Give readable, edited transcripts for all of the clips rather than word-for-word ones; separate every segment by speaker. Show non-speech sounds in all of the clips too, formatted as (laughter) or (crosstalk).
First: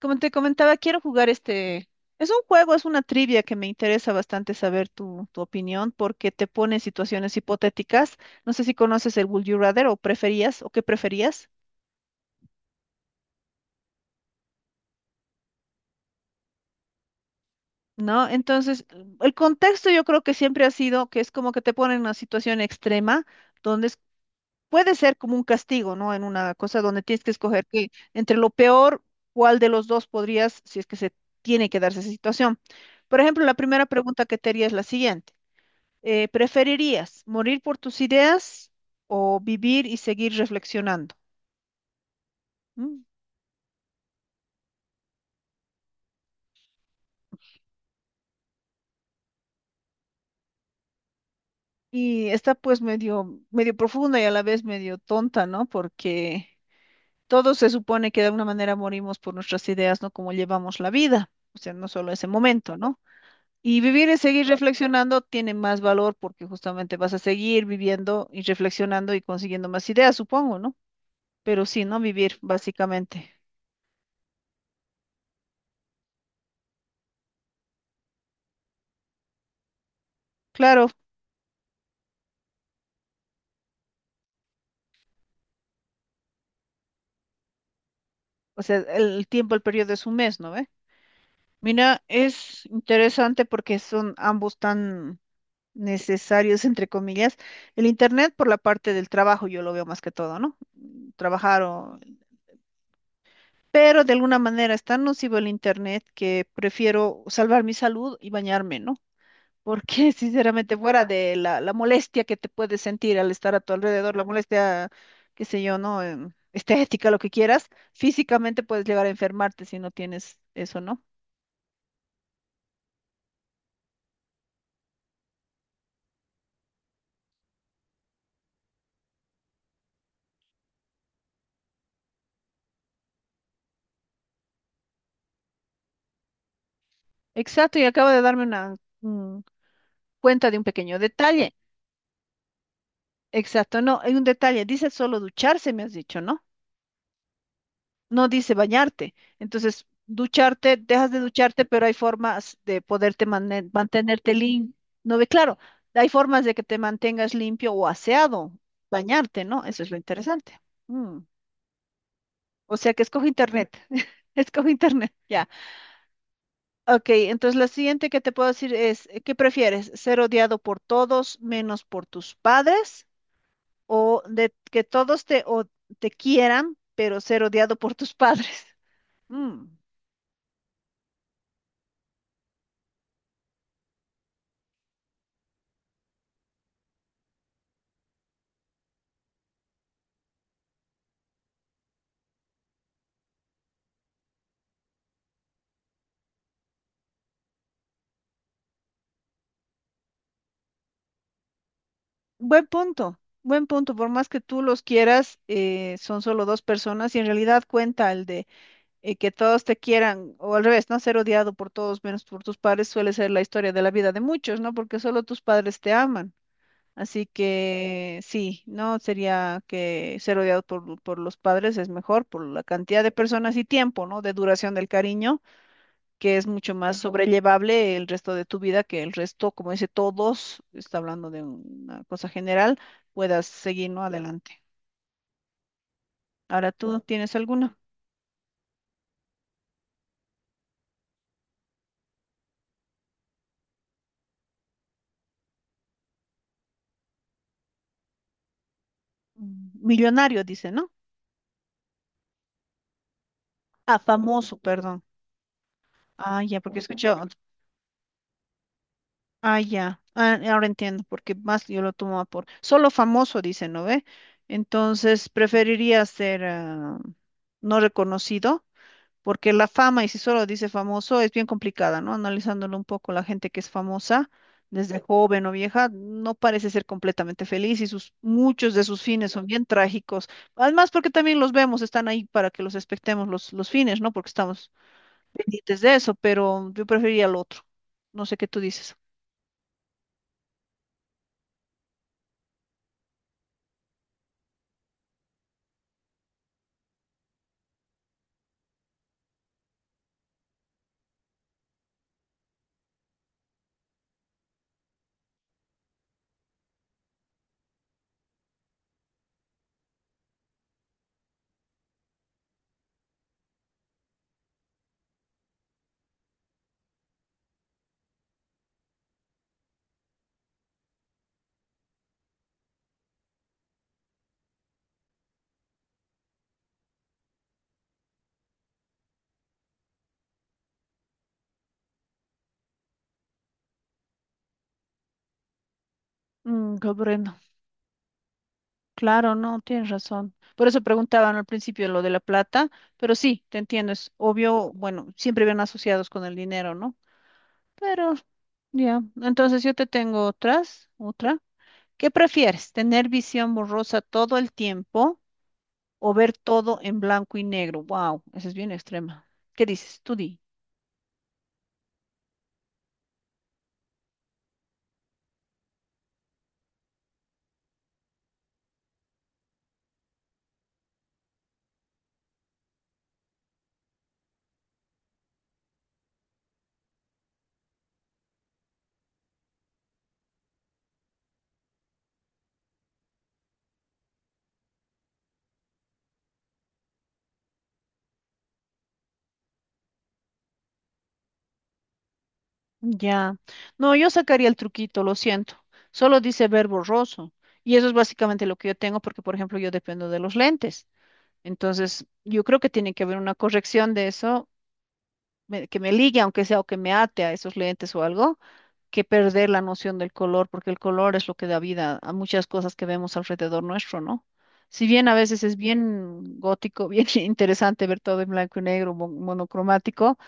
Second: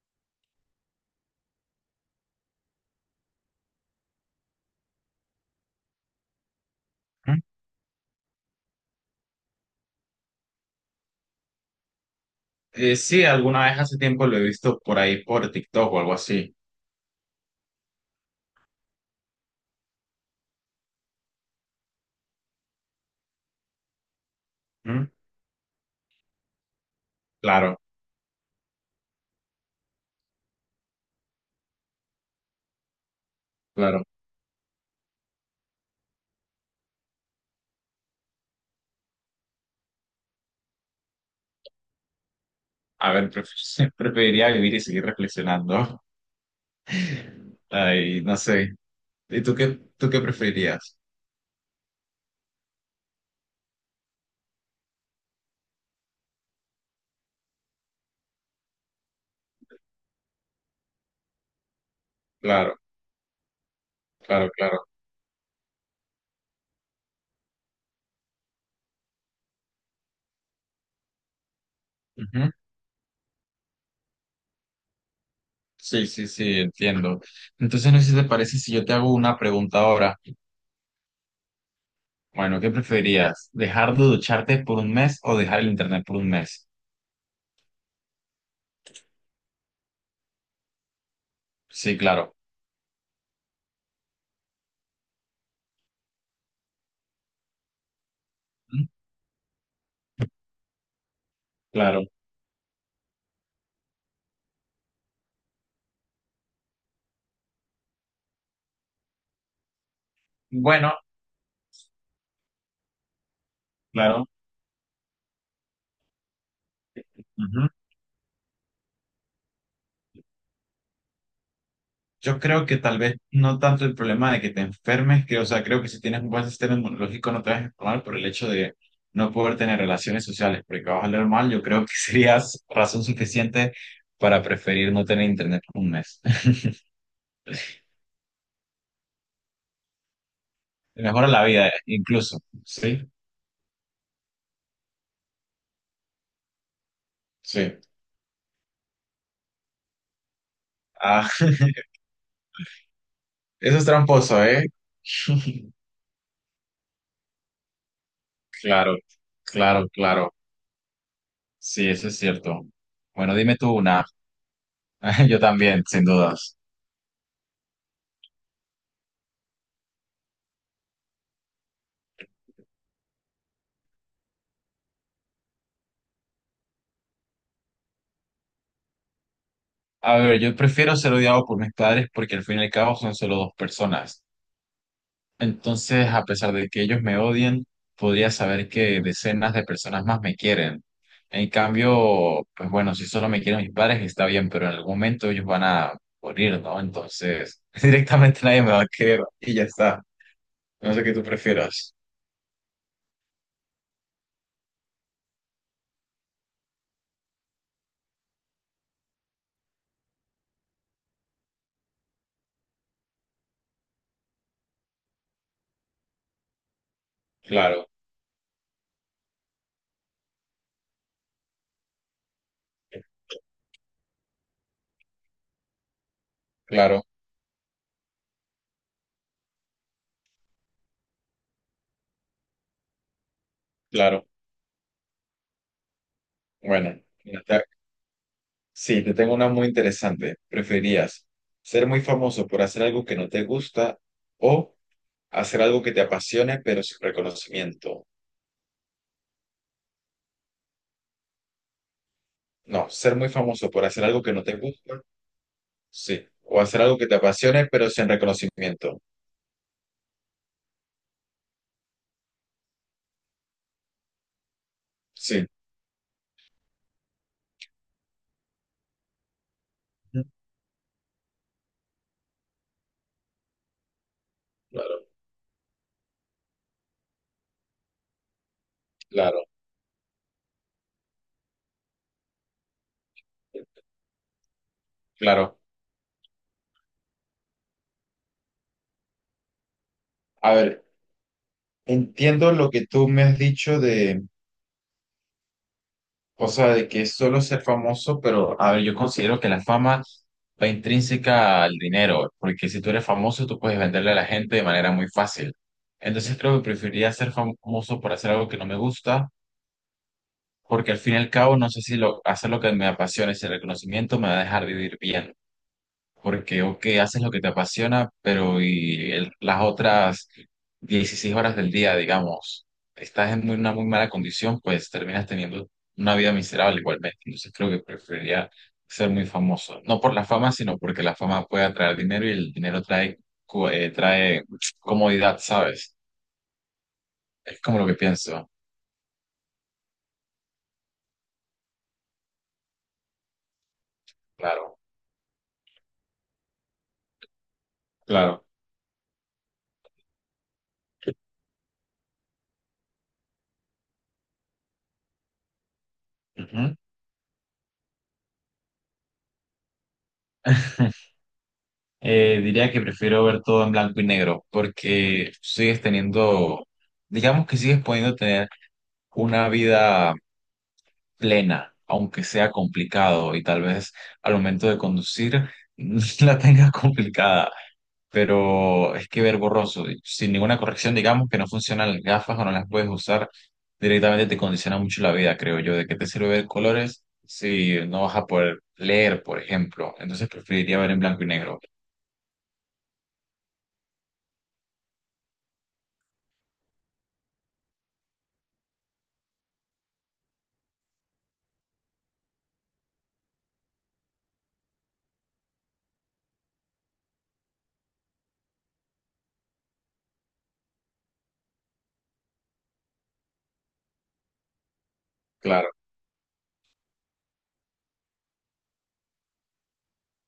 Speaker 1: Como te comentaba, quiero jugar este. Es un juego, es una trivia que me interesa bastante saber tu opinión porque te pone en situaciones
Speaker 2: ¿Mm?
Speaker 1: hipotéticas. No sé si conoces el Would You Rather o preferías o qué preferías,
Speaker 2: Sí, alguna vez hace tiempo lo he visto por ahí por TikTok o algo así.
Speaker 1: ¿no? Entonces, el contexto yo creo que siempre ha sido que es como que te ponen en una situación extrema donde puede
Speaker 2: ¿Mm?
Speaker 1: ser como un castigo, ¿no? En una cosa donde tienes que escoger
Speaker 2: Claro,
Speaker 1: que entre lo peor, cuál de los dos podrías, si es que se tiene que darse esa situación. Por ejemplo, la primera
Speaker 2: claro.
Speaker 1: pregunta que te haría es la siguiente. ¿Preferirías morir por tus ideas o vivir y seguir reflexionando? ¿Mm?
Speaker 2: A ver, (laughs) preferiría vivir y seguir reflexionando. (laughs) Ay, no sé. ¿Y tú qué preferirías?
Speaker 1: Y está pues medio profunda y a la vez medio tonta, ¿no? Porque todos se supone que de alguna manera morimos por nuestras ideas, ¿no? Como llevamos la vida, o sea, no solo ese momento,
Speaker 2: Claro,
Speaker 1: ¿no? Y vivir y seguir
Speaker 2: claro, claro.
Speaker 1: reflexionando tiene más valor porque justamente vas a seguir viviendo y reflexionando y consiguiendo más ideas, supongo, ¿no? Pero sí, ¿no? Vivir,
Speaker 2: Ujú.
Speaker 1: básicamente.
Speaker 2: Sí, sí, sí, entiendo. Entonces, no sé si te parece si yo te hago una pregunta ahora.
Speaker 1: Claro,
Speaker 2: Bueno, ¿qué preferirías? ¿Dejar de ducharte por un mes o dejar el internet por un mes?
Speaker 1: o sea, el tiempo, el periodo es un mes, ¿no? ve
Speaker 2: Sí,
Speaker 1: Mira,
Speaker 2: claro.
Speaker 1: es interesante porque son ambos tan necesarios, entre comillas. El Internet por la
Speaker 2: ¿Mm?
Speaker 1: parte del trabajo, yo lo veo más que todo, ¿no? Trabajar o...
Speaker 2: Claro.
Speaker 1: Pero de alguna manera es tan nocivo el Internet que prefiero salvar mi salud y bañarme, ¿no? Porque (laughs) sinceramente
Speaker 2: Bueno,
Speaker 1: fuera de la molestia que te puedes sentir al estar a tu alrededor, la
Speaker 2: claro.
Speaker 1: molestia, qué sé yo, ¿no? Estética, lo que quieras,
Speaker 2: Ujú.
Speaker 1: físicamente puedes llegar a enfermarte si no tienes eso, ¿no?
Speaker 2: Yo creo que tal vez no tanto el problema de que te enfermes, que, o sea, creo que si tienes un buen sistema inmunológico no te vas a enfermar por el hecho de no poder tener relaciones sociales, porque vas a oler mal, yo creo que (laughs) serías razón suficiente para preferir no tener internet un mes. (laughs)
Speaker 1: Exacto, y acaba de darme una... cuenta de un pequeño
Speaker 2: Te mejora la
Speaker 1: detalle.
Speaker 2: vida, incluso. Sí,
Speaker 1: Exacto, no, hay un detalle. Dice solo ducharse, me has dicho, ¿no?
Speaker 2: sí.
Speaker 1: No dice bañarte. Entonces, ducharte, dejas de
Speaker 2: Ah,
Speaker 1: ducharte,
Speaker 2: (laughs)
Speaker 1: pero hay formas de poderte
Speaker 2: eso es
Speaker 1: mantenerte
Speaker 2: tramposo, ¿eh?
Speaker 1: limpio. No ve, claro,
Speaker 2: (laughs)
Speaker 1: hay formas de que te mantengas limpio o aseado,
Speaker 2: Claro,
Speaker 1: bañarte, ¿no? Eso
Speaker 2: claro,
Speaker 1: es lo
Speaker 2: claro.
Speaker 1: interesante. Mm,
Speaker 2: Sí, eso es cierto.
Speaker 1: O sea que escoge
Speaker 2: Bueno, dime
Speaker 1: internet.
Speaker 2: tú una.
Speaker 1: (laughs) Escoge internet,
Speaker 2: (laughs) Yo
Speaker 1: ya.
Speaker 2: también, sin dudas.
Speaker 1: Ok, entonces la siguiente que te puedo decir es, ¿qué prefieres? ¿Ser odiado por todos menos por tus padres? O de que todos te, o- te quieran, pero ser odiado por tus (laughs) padres. Mm,
Speaker 2: A ver, yo prefiero ser odiado por mis padres porque al fin y al cabo son solo dos personas. Entonces, a pesar de que ellos me odien, podría saber que decenas de personas más me quieren. En cambio, pues bueno, si solo me quieren mis padres está bien, pero en algún momento ellos van a morir, ¿no? Entonces, (laughs) directamente nadie me va a querer y ya está. No sé qué tú prefieras.
Speaker 1: buen punto, buen punto. Por más que tú los quieras, son solo dos personas y en realidad cuenta el de que todos te quieran, o al revés, ¿no? Ser odiado por todos menos por tus padres suele ser la historia de la vida de muchos, ¿no? Porque solo tus padres te aman. Así
Speaker 2: Claro,
Speaker 1: que sí, no sería que ser odiado por los padres es mejor por la cantidad de personas y tiempo, ¿no? De duración del cariño que es mucho más
Speaker 2: claro,
Speaker 1: sobrellevable el resto de tu vida que el resto, como dice todos, está hablando de una cosa general, puedas seguir, ¿no?
Speaker 2: claro.
Speaker 1: Adelante. Ahora tú
Speaker 2: Bueno,
Speaker 1: tienes alguna.
Speaker 2: sí, te tengo una muy interesante. ¿Preferirías ser muy famoso por hacer algo que no te gusta o hacer algo que te apasione pero sin reconocimiento?
Speaker 1: Millonario, dice, ¿no?
Speaker 2: No, ser muy famoso por
Speaker 1: Ah,
Speaker 2: hacer algo que no
Speaker 1: famoso,
Speaker 2: te gusta,
Speaker 1: perdón.
Speaker 2: sí.
Speaker 1: Ah, ya,
Speaker 2: O
Speaker 1: porque
Speaker 2: hacer algo que
Speaker 1: escuché.
Speaker 2: te apasione pero sin reconocimiento.
Speaker 1: Ah, ya. Ah, ahora entiendo, porque más yo lo tomaba por. Solo famoso, dice, ¿no ve? Entonces,
Speaker 2: Sí,
Speaker 1: preferiría ser no reconocido porque la fama, y si
Speaker 2: Ujú.
Speaker 1: solo dice famoso, es bien complicada, ¿no? Analizándolo un poco, la gente que es famosa, desde
Speaker 2: Claro,
Speaker 1: joven o vieja, no parece ser completamente feliz y muchos de sus fines
Speaker 2: claro,
Speaker 1: son bien trágicos. Además, porque también los vemos, están ahí para que los expectemos los fines, ¿no? Porque estamos
Speaker 2: claro.
Speaker 1: pendientes de eso, pero yo preferiría el otro. No sé qué tú dices.
Speaker 2: A ver, entiendo lo que tú me has dicho. O sea, de que es solo ser famoso, pero a ver, yo considero que la fama va intrínseca al dinero, porque si tú eres famoso, tú puedes venderle a la gente de manera muy fácil. Entonces creo que preferiría ser famoso por hacer algo que no me gusta, porque al fin y al cabo no sé si lo, hacer lo que me apasiona, ese reconocimiento me va a dejar vivir bien, porque ok, haces lo que te apasiona, pero y las otras 16 horas del día, digamos, estás en una muy mala condición, pues terminas teniendo una vida miserable igualmente. Entonces creo que preferiría ser muy famoso, no por la fama, sino porque la fama puede atraer dinero y el dinero trae, trae comodidad, ¿sabes?
Speaker 1: Comprendo.
Speaker 2: Es como lo que pienso.
Speaker 1: Claro, no, tienes razón. Por eso preguntaban al principio lo de la plata, pero sí, te entiendo, es obvio,
Speaker 2: Claro,
Speaker 1: bueno, siempre van asociados con el dinero, ¿no? Pero
Speaker 2: claro.
Speaker 1: ya, entonces yo te tengo otra. ¿Qué prefieres? ¿Tener visión borrosa todo el tiempo o ver
Speaker 2: Ujú.
Speaker 1: todo en blanco y negro? Wow, esa es bien extrema. ¿Qué dices? Tú di.
Speaker 2: (laughs) Diría que prefiero ver todo en blanco y negro porque sigues teniendo, digamos que sigues pudiendo tener una vida plena, aunque sea complicado y tal vez al momento de conducir (laughs) la tengas complicada, pero es que ver borroso, sin ninguna corrección, digamos que no funcionan las gafas o no las puedes usar, directamente te condiciona mucho la vida, creo yo. ¿De qué te sirve ver colores si no vas a poder leer, por ejemplo? Entonces preferiría ver en blanco y negro.
Speaker 1: Ya. No, yo sacaría el truquito, lo siento. Solo dice ver borroso. Y eso es básicamente lo que yo tengo porque, por ejemplo, yo dependo de los lentes. Entonces, yo creo que tiene que haber una corrección de eso que me ligue, aunque sea, o que me ate a esos lentes o algo, que perder la noción del color, porque el color es lo que da vida a muchas cosas que vemos alrededor nuestro, ¿no? Si bien a veces es
Speaker 2: Claro,
Speaker 1: bien gótico, (laughs) bien interesante ver todo en blanco y negro, monocromático,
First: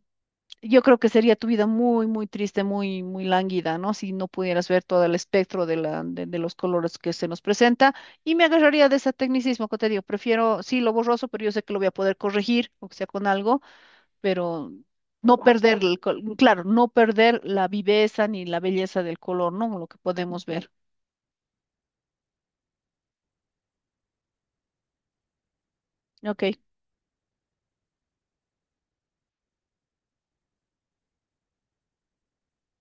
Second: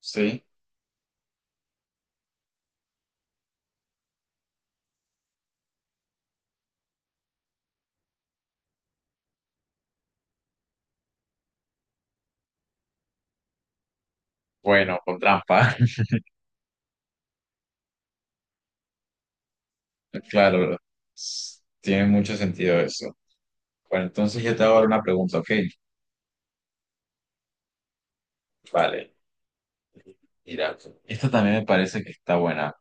Speaker 2: sí.
Speaker 1: yo creo que sería tu vida muy triste, muy lánguida, ¿no? Si no pudieras ver todo el espectro de los colores que se nos presenta. Y me agarraría de ese tecnicismo que te digo, prefiero, sí, lo borroso, pero yo sé que lo voy a poder corregir, o sea, con algo pero
Speaker 2: Bueno, con
Speaker 1: no
Speaker 2: trampa.
Speaker 1: perder,
Speaker 2: (laughs)
Speaker 1: claro, no perder la viveza ni la belleza del color, ¿no? Lo que podemos ver.
Speaker 2: Claro, tiene mucho sentido eso. Bueno, entonces yo te hago ahora una pregunta, ¿ok?
Speaker 1: Ok,
Speaker 2: Vale. Mira, esta también me parece que está buena.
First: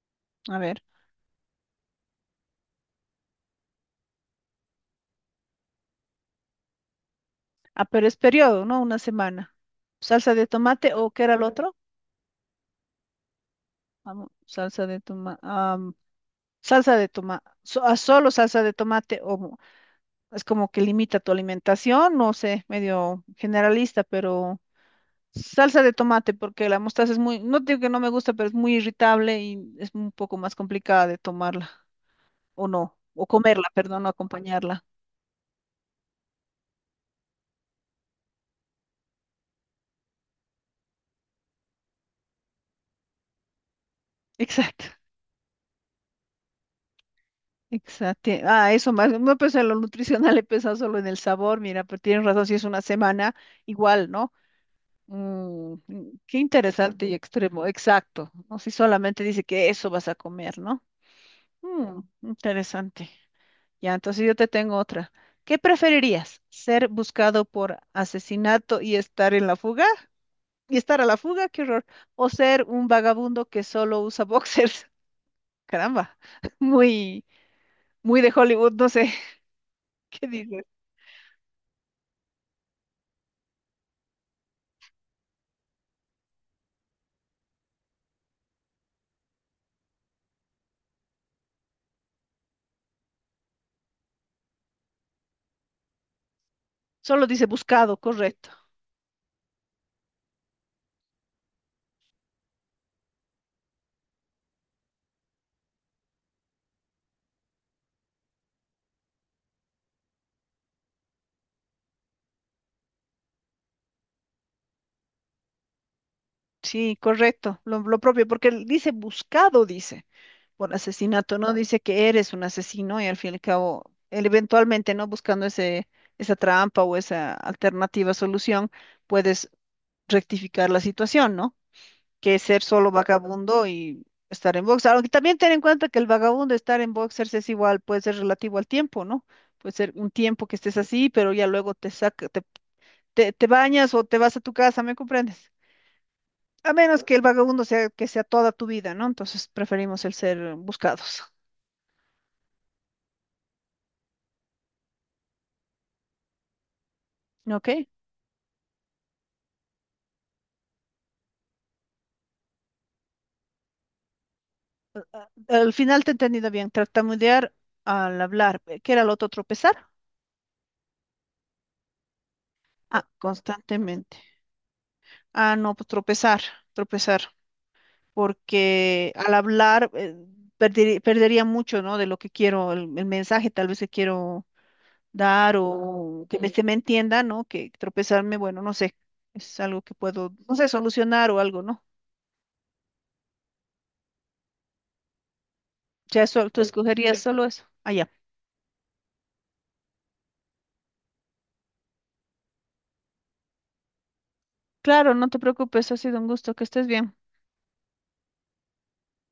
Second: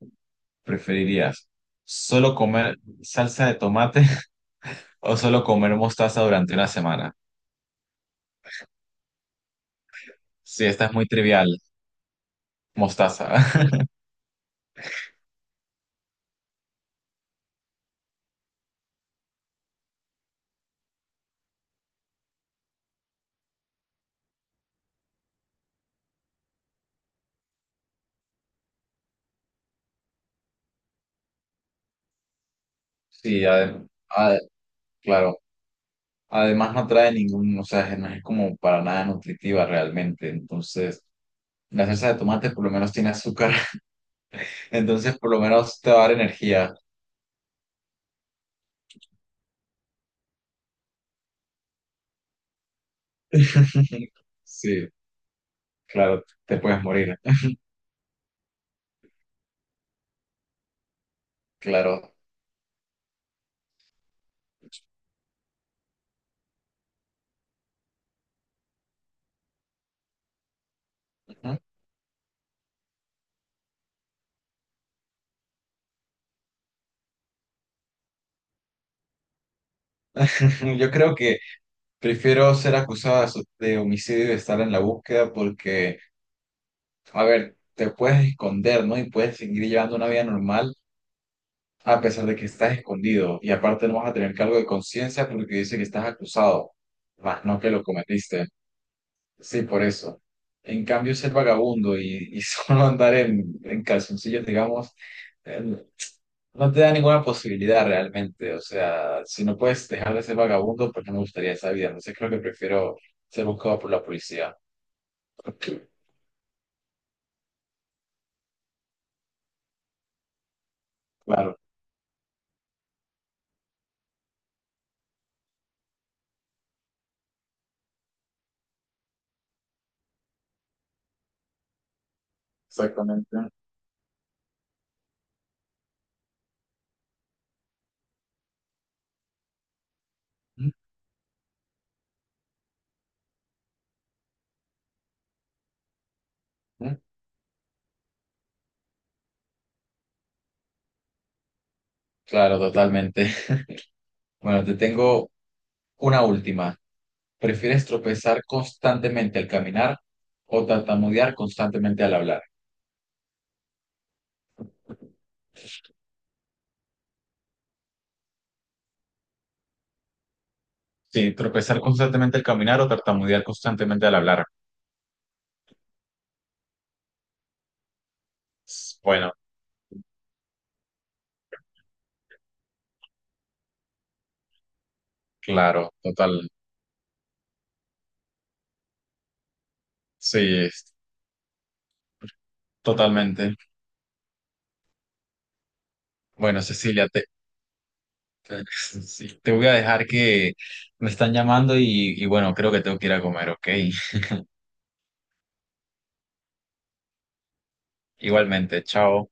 Speaker 1: a ver.
Speaker 2: ¿Preferirías solo comer salsa de tomate (laughs) o solo comer mostaza durante una semana?
Speaker 1: Ah, pero es periodo, ¿no? Una semana. ¿Salsa de
Speaker 2: Sí, esta es
Speaker 1: tomate
Speaker 2: muy
Speaker 1: o qué era el
Speaker 2: trivial,
Speaker 1: otro?
Speaker 2: mostaza. (laughs)
Speaker 1: Vamos, salsa de tomate. Salsa de tomate. Solo salsa de tomate o mo- Es como que limita tu alimentación, no sé, medio generalista, pero salsa de tomate porque la mostaza es muy, no digo que no me gusta, pero es muy irritable y es un poco más complicada de tomarla. O no, o
Speaker 2: Sí,
Speaker 1: comerla, perdón, o acompañarla.
Speaker 2: claro. Además no trae ningún, o sea, no es como para nada nutritiva realmente. Entonces, la salsa de tomate por lo menos tiene azúcar, (laughs)
Speaker 1: Exacto,
Speaker 2: entonces por lo menos te va a dar energía.
Speaker 1: exacto. Ah, eso más, no no, pues en lo nutricional (laughs) he pensado solo en el sabor, mira, pero tienes razón, si es una semana, igual,
Speaker 2: (laughs)
Speaker 1: ¿no?
Speaker 2: Sí, claro,
Speaker 1: Qué
Speaker 2: te puedes
Speaker 1: interesante y
Speaker 2: morir. (laughs)
Speaker 1: extremo, exacto, no si solamente dice que eso vas a comer, ¿no?
Speaker 2: Claro.
Speaker 1: Interesante. Ya, entonces yo te tengo otra. ¿Qué preferirías? ¿Ser buscado por asesinato y estar en la fuga? ¿Y estar a la fuga? ¡Qué horror! ¿O ser un vagabundo que solo usa (laughs) boxers? Caramba, (laughs) muy, muy de Hollywood, no sé (laughs) qué dice.
Speaker 2: (laughs) Yo creo que prefiero ser acusado de de homicidio y estar en la búsqueda porque, a ver, te puedes esconder, ¿no? Y puedes seguir llevando una vida normal a pesar de que estás escondido. Y aparte no vas a tener cargo de conciencia porque dice que estás acusado,
Speaker 1: Solo
Speaker 2: más
Speaker 1: dice
Speaker 2: no que lo
Speaker 1: buscado,
Speaker 2: cometiste.
Speaker 1: correcto.
Speaker 2: Sí, por eso. En cambio, ser vagabundo y (laughs) solo andar en calzoncillos, digamos, no te da ninguna posibilidad realmente. O sea, si no puedes dejar de ser vagabundo, pues no me gustaría esa vida. Entonces creo que prefiero ser buscado por la policía.
Speaker 1: Sí, correcto, lo propio, porque él dice buscado, dice, por asesinato, no
Speaker 2: Claro,
Speaker 1: dice que eres un asesino y al fin y al cabo, él eventualmente, ¿no? Buscando esa trampa o esa alternativa solución, puedes rectificar la situación, ¿no? Que ser solo
Speaker 2: exactamente.
Speaker 1: vagabundo y estar en boxer. Aunque también ten en cuenta que el vagabundo estar en boxers es igual, puede ser relativo al tiempo, ¿no? Puede ser un tiempo que
Speaker 2: Ujú.
Speaker 1: estés así, pero ya luego te bañas o te vas a tu casa, ¿me comprendes? A menos que el vagabundo sea toda tu vida, ¿no? Entonces preferimos el ser buscados.
Speaker 2: Claro, totalmente. (laughs) Bueno, te tengo una última.
Speaker 1: ¿Ok?
Speaker 2: ¿Prefieres tropezar constantemente al caminar o tartamudear constantemente al hablar?
Speaker 1: Al final te he entendido bien. Tartamudear al hablar. ¿Qué era lo otro? ¿Tropezar?
Speaker 2: Sí, tropezar constantemente al caminar o
Speaker 1: Ah,
Speaker 2: tartamudear constantemente al
Speaker 1: constantemente.
Speaker 2: hablar.
Speaker 1: Ah, no, pues tropezar. Porque al
Speaker 2: Bueno,
Speaker 1: hablar perdería mucho, ¿no? De lo que quiero, el mensaje tal vez que quiero dar
Speaker 2: claro,
Speaker 1: o que me,
Speaker 2: total.
Speaker 1: se me entienda, ¿no? Que tropezarme, bueno, no sé, es algo que puedo,
Speaker 2: Sí,
Speaker 1: no sé, solucionar o algo, ¿no?
Speaker 2: totalmente.
Speaker 1: Ya eso, tú
Speaker 2: Bueno, Cecilia,
Speaker 1: escogerías
Speaker 2: te
Speaker 1: solo eso. Allá.
Speaker 2: sí, te voy a dejar que me están llamando y bueno, creo que tengo que ir a comer, ¿ok? (laughs)
Speaker 1: Claro, no te preocupes, ha sido un gusto, que estés bien.
Speaker 2: Igualmente, chao.